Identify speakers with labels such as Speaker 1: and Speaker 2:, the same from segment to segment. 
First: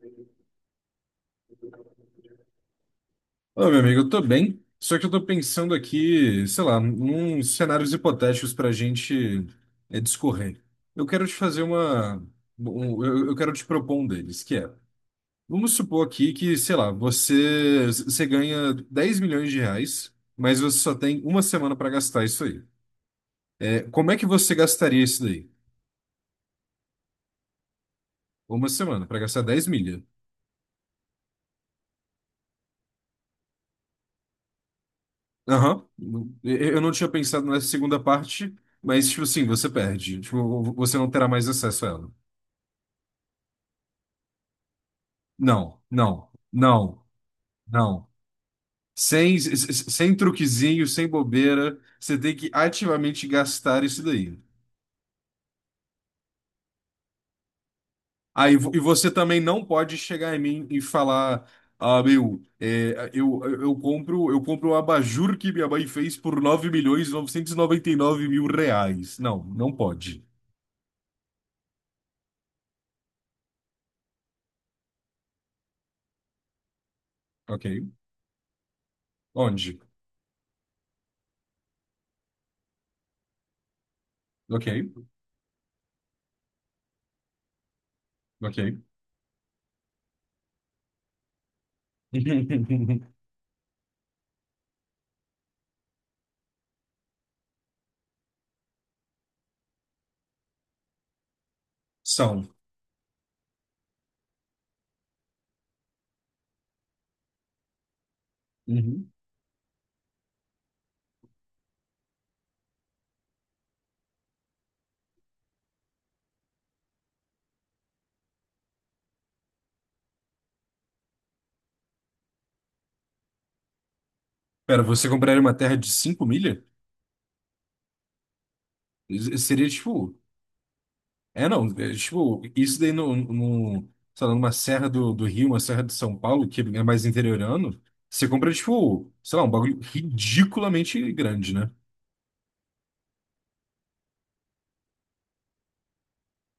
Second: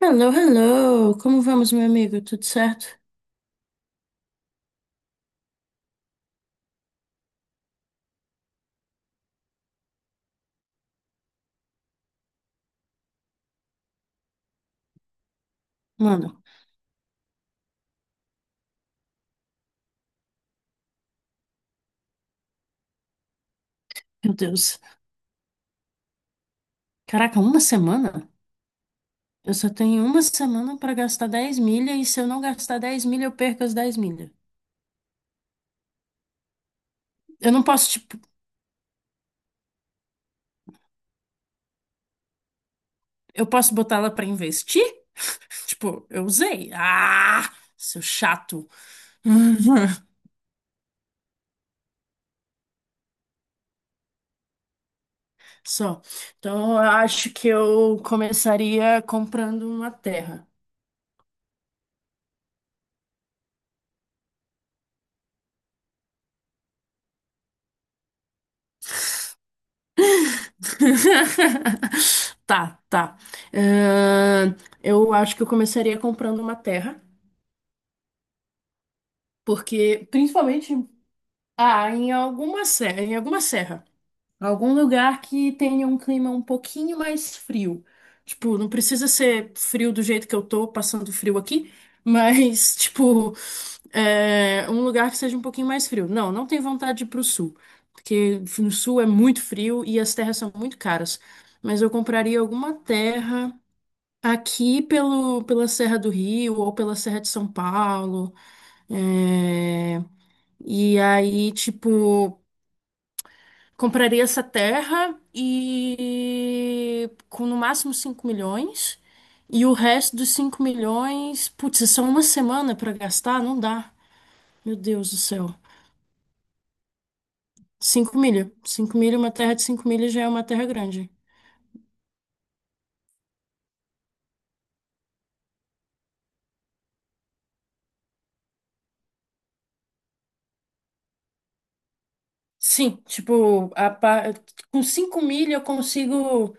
Speaker 1: Hello, hello! Como vamos, meu amigo? Tudo certo?
Speaker 2: Ô, meu amigo, eu tô bem, só que eu tô pensando aqui, sei lá, uns cenários hipotéticos pra gente discorrer. Eu quero te fazer uma. Eu quero te propor um deles, que é. Vamos supor aqui
Speaker 1: Mano,
Speaker 2: que, sei lá, você ganha 10 milhões de reais, mas você só tem uma semana pra gastar isso aí. É, como é que
Speaker 1: meu
Speaker 2: você
Speaker 1: Deus.
Speaker 2: gastaria isso daí?
Speaker 1: Caraca, uma semana?
Speaker 2: Uma semana, pra gastar
Speaker 1: Eu
Speaker 2: 10
Speaker 1: só
Speaker 2: milha.
Speaker 1: tenho uma semana pra gastar 10 milha e se eu não gastar dez milha, eu perco as 10 milha.
Speaker 2: Aham. Eu não tinha pensado
Speaker 1: Eu não
Speaker 2: nessa
Speaker 1: posso,
Speaker 2: segunda
Speaker 1: tipo,
Speaker 2: parte, mas, tipo assim, você perde. Tipo, você não terá mais acesso a ela.
Speaker 1: eu posso botá-la pra investir?
Speaker 2: Não,
Speaker 1: Tipo, eu
Speaker 2: não,
Speaker 1: usei.
Speaker 2: não,
Speaker 1: Ah, seu
Speaker 2: não.
Speaker 1: chato.
Speaker 2: Sem, s- s- sem truquezinho, sem bobeira, você tem que ativamente gastar isso daí.
Speaker 1: Só. Então, eu acho que eu
Speaker 2: Ah, e
Speaker 1: começaria
Speaker 2: você também
Speaker 1: comprando
Speaker 2: não
Speaker 1: uma
Speaker 2: pode chegar em
Speaker 1: terra.
Speaker 2: mim e falar, ah, meu, eu compro um abajur que minha mãe fez por 9.999.000 reais. Não, não pode.
Speaker 1: Tá, tá. Ahn, eu acho que eu começaria comprando uma terra,
Speaker 2: Ok. Onde?
Speaker 1: porque principalmente em alguma serra, em alguma serra.
Speaker 2: Ok.
Speaker 1: Algum lugar que tenha um clima um pouquinho mais frio. Tipo, não
Speaker 2: Ok.
Speaker 1: precisa ser frio do jeito que eu tô passando frio aqui, mas, tipo, um lugar que seja um pouquinho mais frio. Não, não tenho vontade de ir pro sul, porque no sul é muito frio e as terras são muito caras. Mas eu compraria
Speaker 2: São.
Speaker 1: alguma terra aqui pela Serra do Rio ou pela Serra de São Paulo.
Speaker 2: Uhum.
Speaker 1: é, E aí, tipo. Compraria essa terra e com no máximo 5 milhões. E o resto dos 5 milhões, putz, é só uma semana para gastar? Não dá. Meu
Speaker 2: Pera, você
Speaker 1: Deus do
Speaker 2: compraria
Speaker 1: céu.
Speaker 2: uma terra de 5 milha?
Speaker 1: Cinco milha. Cinco milha, uma
Speaker 2: Isso
Speaker 1: terra de
Speaker 2: seria
Speaker 1: 5 milhas
Speaker 2: tipo.
Speaker 1: já é uma terra grande.
Speaker 2: É, não. É, tipo, isso daí no, sei lá, numa serra do Rio, uma serra de São Paulo, que é mais interiorano, você compra, tipo, sei lá, um bagulho ridiculamente grande, né?
Speaker 1: Sim, tipo, com 5 milha eu consigo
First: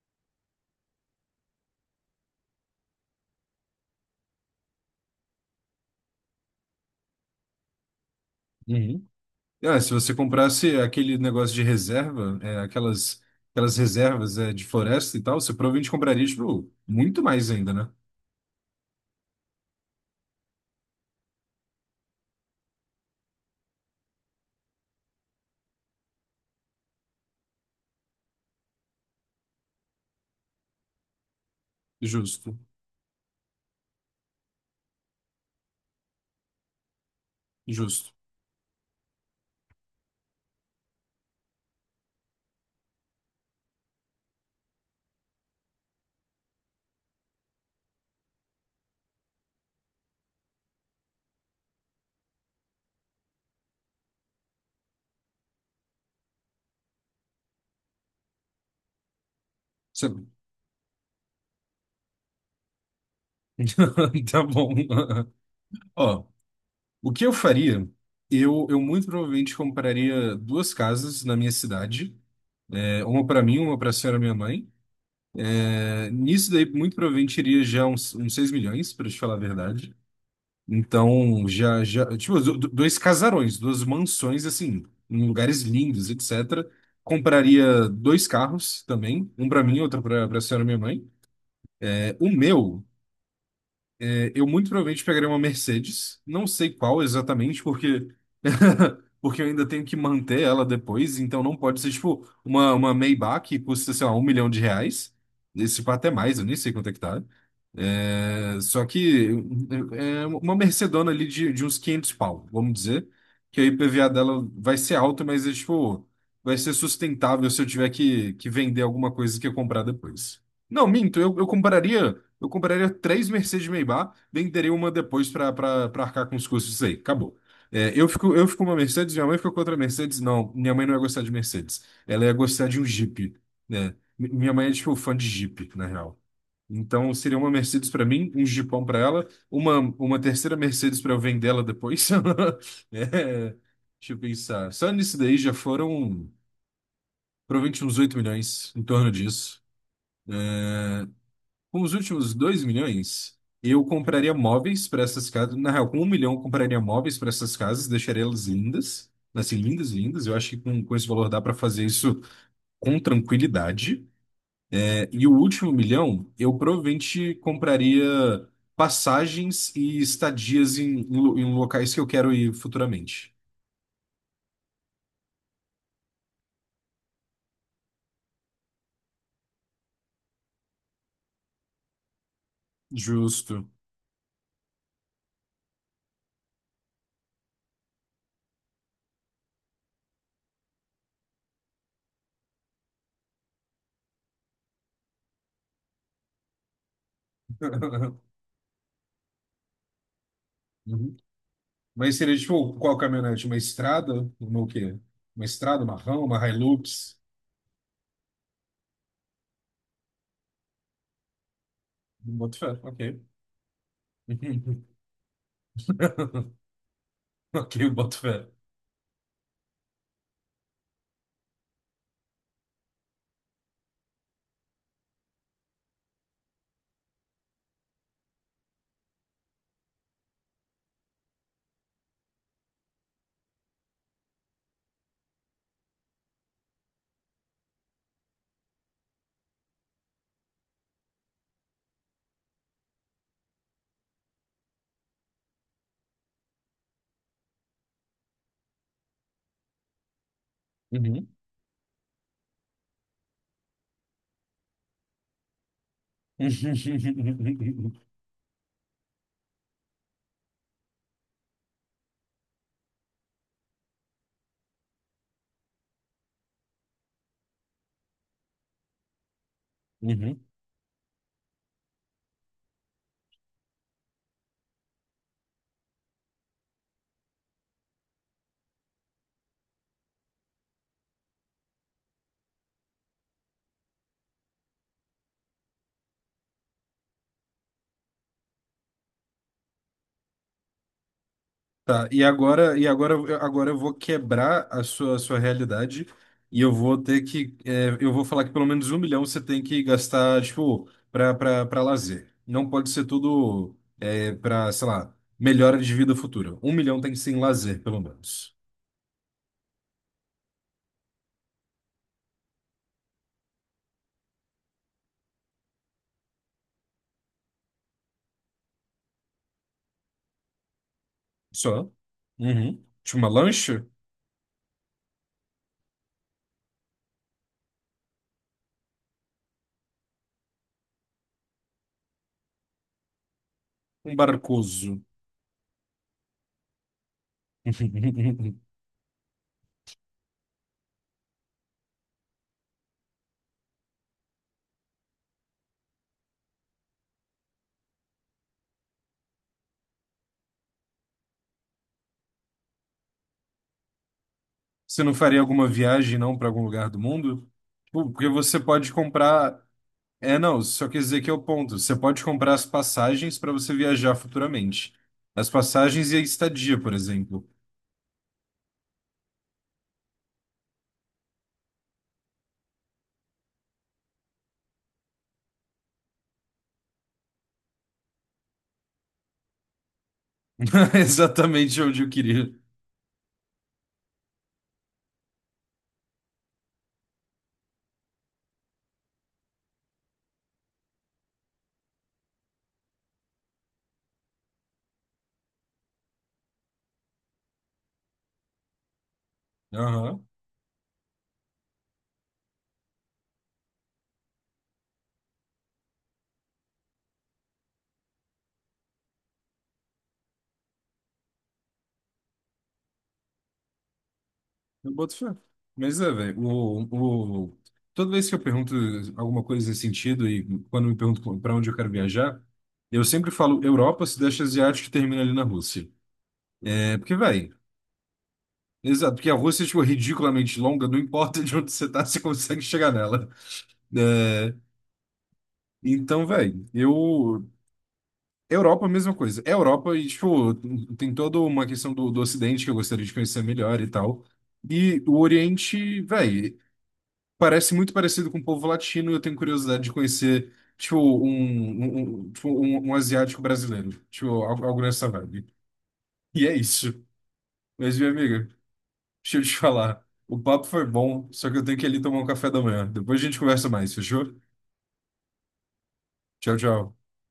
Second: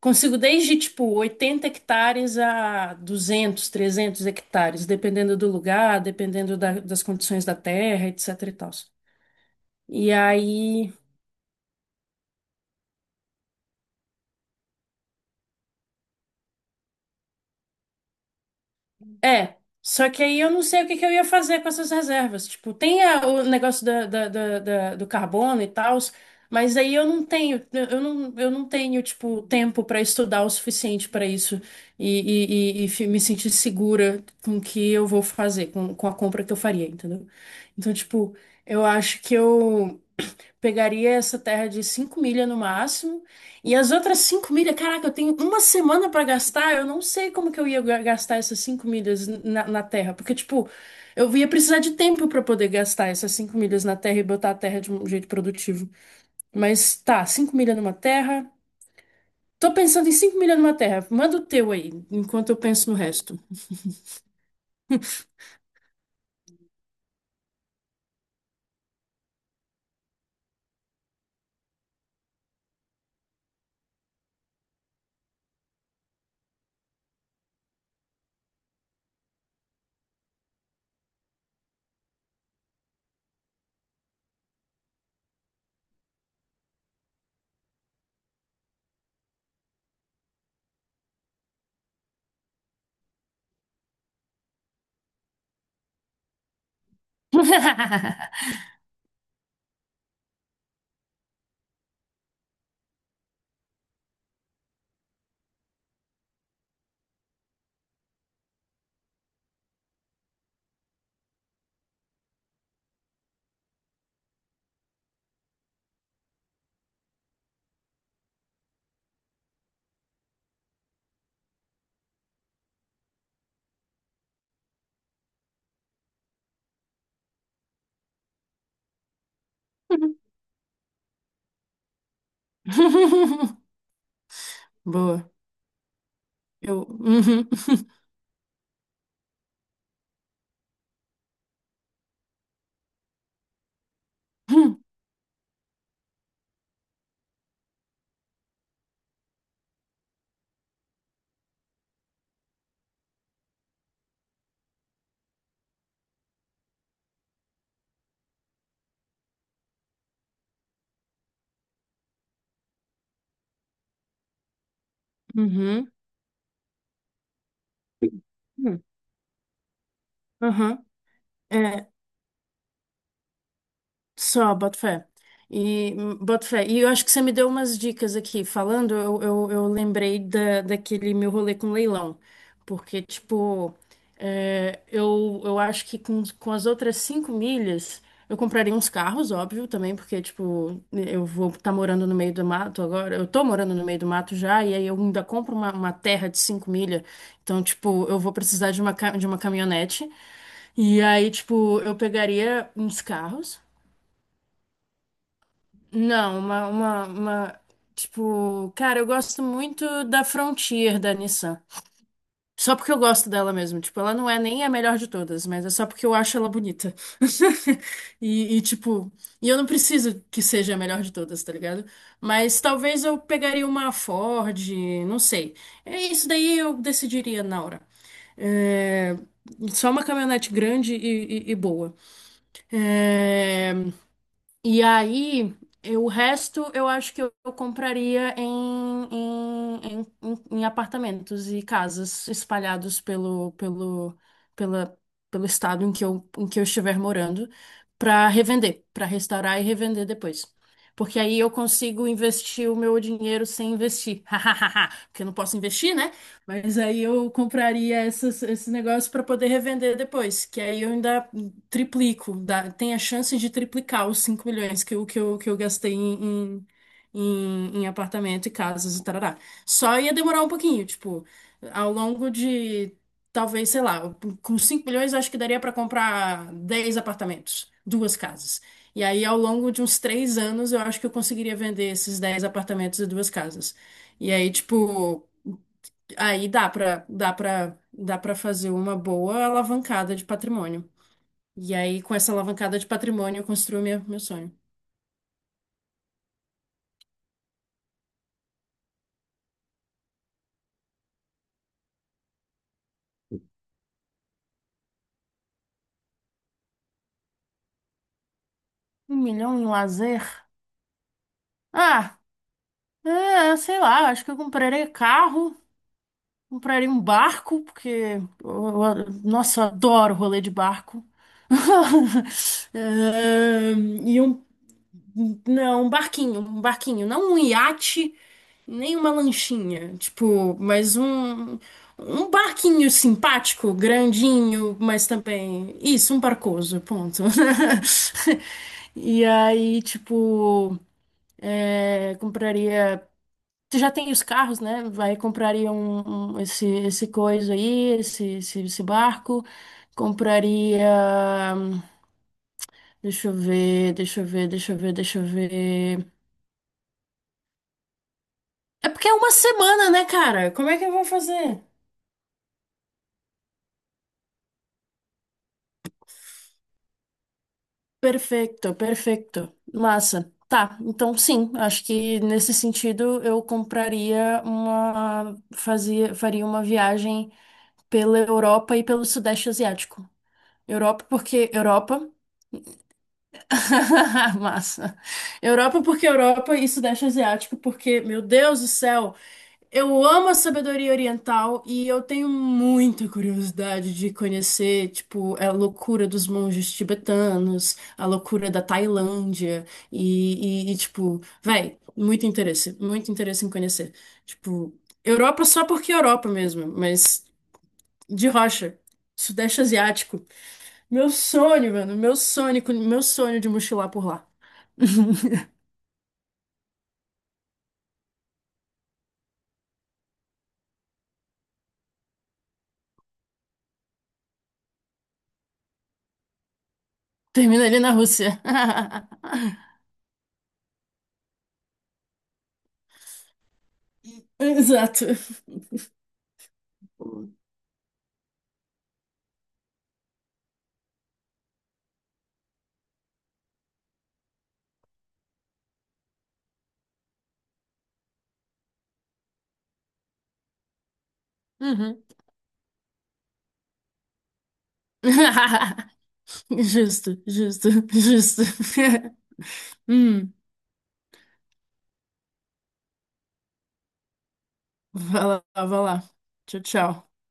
Speaker 1: desde tipo 80 hectares a 200 300 hectares, dependendo do lugar, das condições da terra, etc e tal.
Speaker 2: Uhum. Ah, se
Speaker 1: E
Speaker 2: você comprasse
Speaker 1: aí,
Speaker 2: aquele negócio de reserva, aquelas reservas, de floresta e tal, você provavelmente compraria, tipo, muito mais ainda, né?
Speaker 1: É, só que aí eu não sei o que que eu ia fazer com essas reservas. Tipo, o negócio da, da- da- da- do carbono e tal, mas aí eu não tenho, tipo, tempo para estudar o suficiente para isso e,
Speaker 2: Justo,
Speaker 1: e- e- e fi- me sentir segura com o que eu vou fazer, com a compra que eu faria, entendeu? Então,
Speaker 2: justo.
Speaker 1: tipo, eu acho que eu. Pegaria essa terra de 5 milhas no máximo. E as outras 5 milhas, caraca, eu tenho uma semana pra gastar. Eu não sei como que eu ia gastar essas 5 milhas na terra. Porque, tipo, eu ia precisar de tempo pra poder gastar essas cinco milhas na terra e botar a terra de um jeito produtivo. Mas tá, 5 milhas numa terra. Tô pensando em
Speaker 2: Você-
Speaker 1: 5 milhas numa terra. Manda o teu aí, enquanto eu penso no resto.
Speaker 2: Tá bom. Ó, o que eu faria? Eu muito provavelmente compraria duas casas na minha cidade, uma para mim, uma para a senhora minha mãe. É, nisso daí, muito provavelmente iria já uns 6 milhões, para te falar a verdade. Então, já, tipo, dois casarões, duas mansões, assim, em lugares lindos, etc. Compraria dois carros também, um para mim, outro para a senhora minha mãe. É, o meu. É, eu muito provavelmente pegaria uma Mercedes, não sei qual exatamente, porque porque eu ainda tenho que manter ela depois, então não pode ser tipo uma Maybach que custa, sei lá, um milhão de reais. Esse pá até mais, eu nem sei quanto é que tá. É, só que é uma Mercedona ali de uns 500 pau, vamos dizer, que a IPVA dela vai ser alta, mas é, tipo, vai ser sustentável se eu tiver que vender alguma coisa que eu comprar depois. Não, minto, eu compraria. Eu compraria três Mercedes Maybach, venderia uma depois para arcar com os custos disso aí. Acabou. É, eu fico com uma Mercedes, minha mãe ficou com outra Mercedes. Não, minha mãe não ia gostar de Mercedes. Ela ia gostar de um Jeep, né? Minha mãe é, tipo, fã de
Speaker 1: Boa.
Speaker 2: Jeep, na real.
Speaker 1: Eu.
Speaker 2: Então, seria
Speaker 1: Uhum.
Speaker 2: uma Mercedes para mim, um Jeepão para ela, uma terceira Mercedes para eu vender ela depois. É, deixa eu pensar. Só nisso daí já foram provavelmente uns 8 milhões, em torno disso. Com os últimos 2 milhões, eu compraria móveis para essas casas. Na real, com um milhão, eu compraria móveis para essas casas, deixaria elas lindas. Assim, lindas, lindas. Eu acho que com esse valor dá para fazer isso com tranquilidade. É, e o último
Speaker 1: Uhum.
Speaker 2: milhão, eu provavelmente compraria
Speaker 1: Uhum.
Speaker 2: passagens e estadias em
Speaker 1: Uhum.
Speaker 2: locais que eu quero ir futuramente.
Speaker 1: Só, boto fé. E, boto fé. E eu acho que você me deu umas dicas aqui. Falando, eu lembrei daquele meu rolê com leilão. Porque,
Speaker 2: Justo.
Speaker 1: tipo, eu acho que com as outras cinco milhas, eu compraria uns carros, óbvio, também, porque, tipo, eu vou estar morando no meio do mato agora. Eu tô morando no meio do mato já, e aí eu ainda compro uma terra de cinco milhas. Então, tipo, eu vou precisar de de uma caminhonete. E
Speaker 2: Uhum.
Speaker 1: aí, tipo, eu
Speaker 2: Mas seria
Speaker 1: pegaria
Speaker 2: tipo, qual
Speaker 1: uns
Speaker 2: caminhonete? Uma
Speaker 1: carros.
Speaker 2: estrada? Uma o quê? Uma estrada, uma RAM,
Speaker 1: Não,
Speaker 2: uma Hilux?
Speaker 1: tipo, cara, eu gosto muito da Frontier da Nissan.
Speaker 2: Boto
Speaker 1: Só
Speaker 2: fé,
Speaker 1: porque eu
Speaker 2: ok.
Speaker 1: gosto dela mesmo. Tipo, ela não é nem a
Speaker 2: Uhum.
Speaker 1: melhor de todas, mas é só porque eu acho ela bonita.
Speaker 2: Ok, eu boto fé.
Speaker 1: E, tipo, eu não preciso que seja a melhor de todas, tá ligado? Mas talvez eu pegaria uma Ford, não sei. É isso daí eu decidiria na hora. É, Só uma caminhonete grande e boa. É, e aí, o resto eu acho que eu compraria em apartamentos e casas espalhados pela, pelo estado em em que eu estiver morando, para revender, para restaurar e revender depois. Porque
Speaker 2: Uhum.
Speaker 1: aí eu consigo investir o meu dinheiro sem investir. Porque eu não posso investir, né? Mas aí eu compraria essas, esse negócio para poder revender depois. Que aí eu ainda triplico, tem a chance de triplicar os 5 milhões que eu gastei em apartamento e casas e tarará. Só ia
Speaker 2: Uhum.
Speaker 1: demorar um pouquinho, tipo, ao longo de, talvez, sei lá, com 5 milhões eu acho que daria para comprar 10 apartamentos, duas casas. E aí, ao longo de uns 3 anos, eu acho que eu conseguiria vender esses 10 apartamentos e duas casas. E aí, tipo, aí dá pra fazer uma boa alavancada de patrimônio. E aí,
Speaker 2: Tá,
Speaker 1: com essa alavancada de patrimônio, eu
Speaker 2: agora eu
Speaker 1: construo
Speaker 2: vou
Speaker 1: meu sonho.
Speaker 2: quebrar a sua realidade e eu vou ter que, eu vou falar que pelo menos um milhão você tem que gastar, tipo, pra lazer. Não pode ser tudo, pra, sei lá, melhora de vida futura. Um milhão tem que ser em lazer, pelo menos.
Speaker 1: Um milhão em lazer? Ah, sei lá, acho que eu comprarei carro, comprarei um barco, porque nossa, eu adoro rolê de barco.
Speaker 2: Só. Uhum. Tipo, uma
Speaker 1: É,
Speaker 2: lancha?
Speaker 1: e um Não, um barquinho, não um iate, nem uma lanchinha, tipo, mas um barquinho simpático,
Speaker 2: Um
Speaker 1: grandinho,
Speaker 2: barcoso.
Speaker 1: mas também isso, um barcoso, ponto. E aí, tipo, compraria. Tu já tem os carros, né? Vai compraria esse coisa aí, esse barco. Compraria. Deixa eu ver, deixa eu ver, deixa eu ver,
Speaker 2: Você não
Speaker 1: deixa eu
Speaker 2: faria alguma
Speaker 1: ver.
Speaker 2: viagem, não, para algum lugar do mundo? Tipo, porque você
Speaker 1: É
Speaker 2: pode
Speaker 1: porque é uma
Speaker 2: comprar.
Speaker 1: semana, né,
Speaker 2: É,
Speaker 1: cara?
Speaker 2: não,
Speaker 1: Como é que
Speaker 2: só
Speaker 1: eu
Speaker 2: quer
Speaker 1: vou
Speaker 2: dizer que é o
Speaker 1: fazer?
Speaker 2: ponto. Você pode comprar as passagens para você viajar futuramente. As passagens e a estadia, por exemplo.
Speaker 1: Perfeito, perfeito. Massa. Tá, então sim, acho que nesse sentido eu compraria faria uma viagem pela Europa e pelo Sudeste Asiático. Europa, porque
Speaker 2: Exatamente onde eu
Speaker 1: Europa,
Speaker 2: queria.
Speaker 1: massa. Europa porque Europa e Sudeste Asiático porque, meu Deus do céu, eu amo a sabedoria oriental e eu tenho muita curiosidade de conhecer, tipo, a loucura dos monges tibetanos, a loucura da Tailândia
Speaker 2: Aham,
Speaker 1: tipo, véi, muito interesse em conhecer. Tipo, Europa só porque Europa mesmo, mas de rocha. Sudeste Asiático. Meu sonho, mano, meu sonho de mochilar por lá.
Speaker 2: eu boto fé. Mas é, velho, toda vez que eu pergunto alguma coisa nesse sentido, e quando me pergunto para onde eu quero viajar, eu sempre falo Europa, Sudeste Asiático e termina ali na Rússia. É porque, velho.
Speaker 1: Termina ali na Rússia.
Speaker 2: Exato, porque a Rússia é, tipo, ridiculamente longa, não importa de onde você tá, você consegue chegar nela. É,
Speaker 1: Exato.
Speaker 2: então, velho, eu. Europa, a mesma coisa. É Europa e, tipo, tem toda uma questão do Ocidente que eu gostaria de conhecer melhor e tal. E o Oriente, velho, parece muito parecido com o povo latino. Eu tenho curiosidade de conhecer, tipo, um,
Speaker 1: Uhum.
Speaker 2: um, um, tipo, um, um asiático brasileiro. Tipo, algo, algo nessa vibe. E é isso.
Speaker 1: Justo, justo,
Speaker 2: Mas, minha
Speaker 1: justo.
Speaker 2: amiga, deixa eu te falar.
Speaker 1: Hum,
Speaker 2: O papo foi bom, só que eu tenho que ir ali tomar um café da manhã. Depois a gente conversa mais, fechou?
Speaker 1: vai lá, vai lá.
Speaker 2: Tchau,
Speaker 1: Tchau,
Speaker 2: tchau.
Speaker 1: tchau.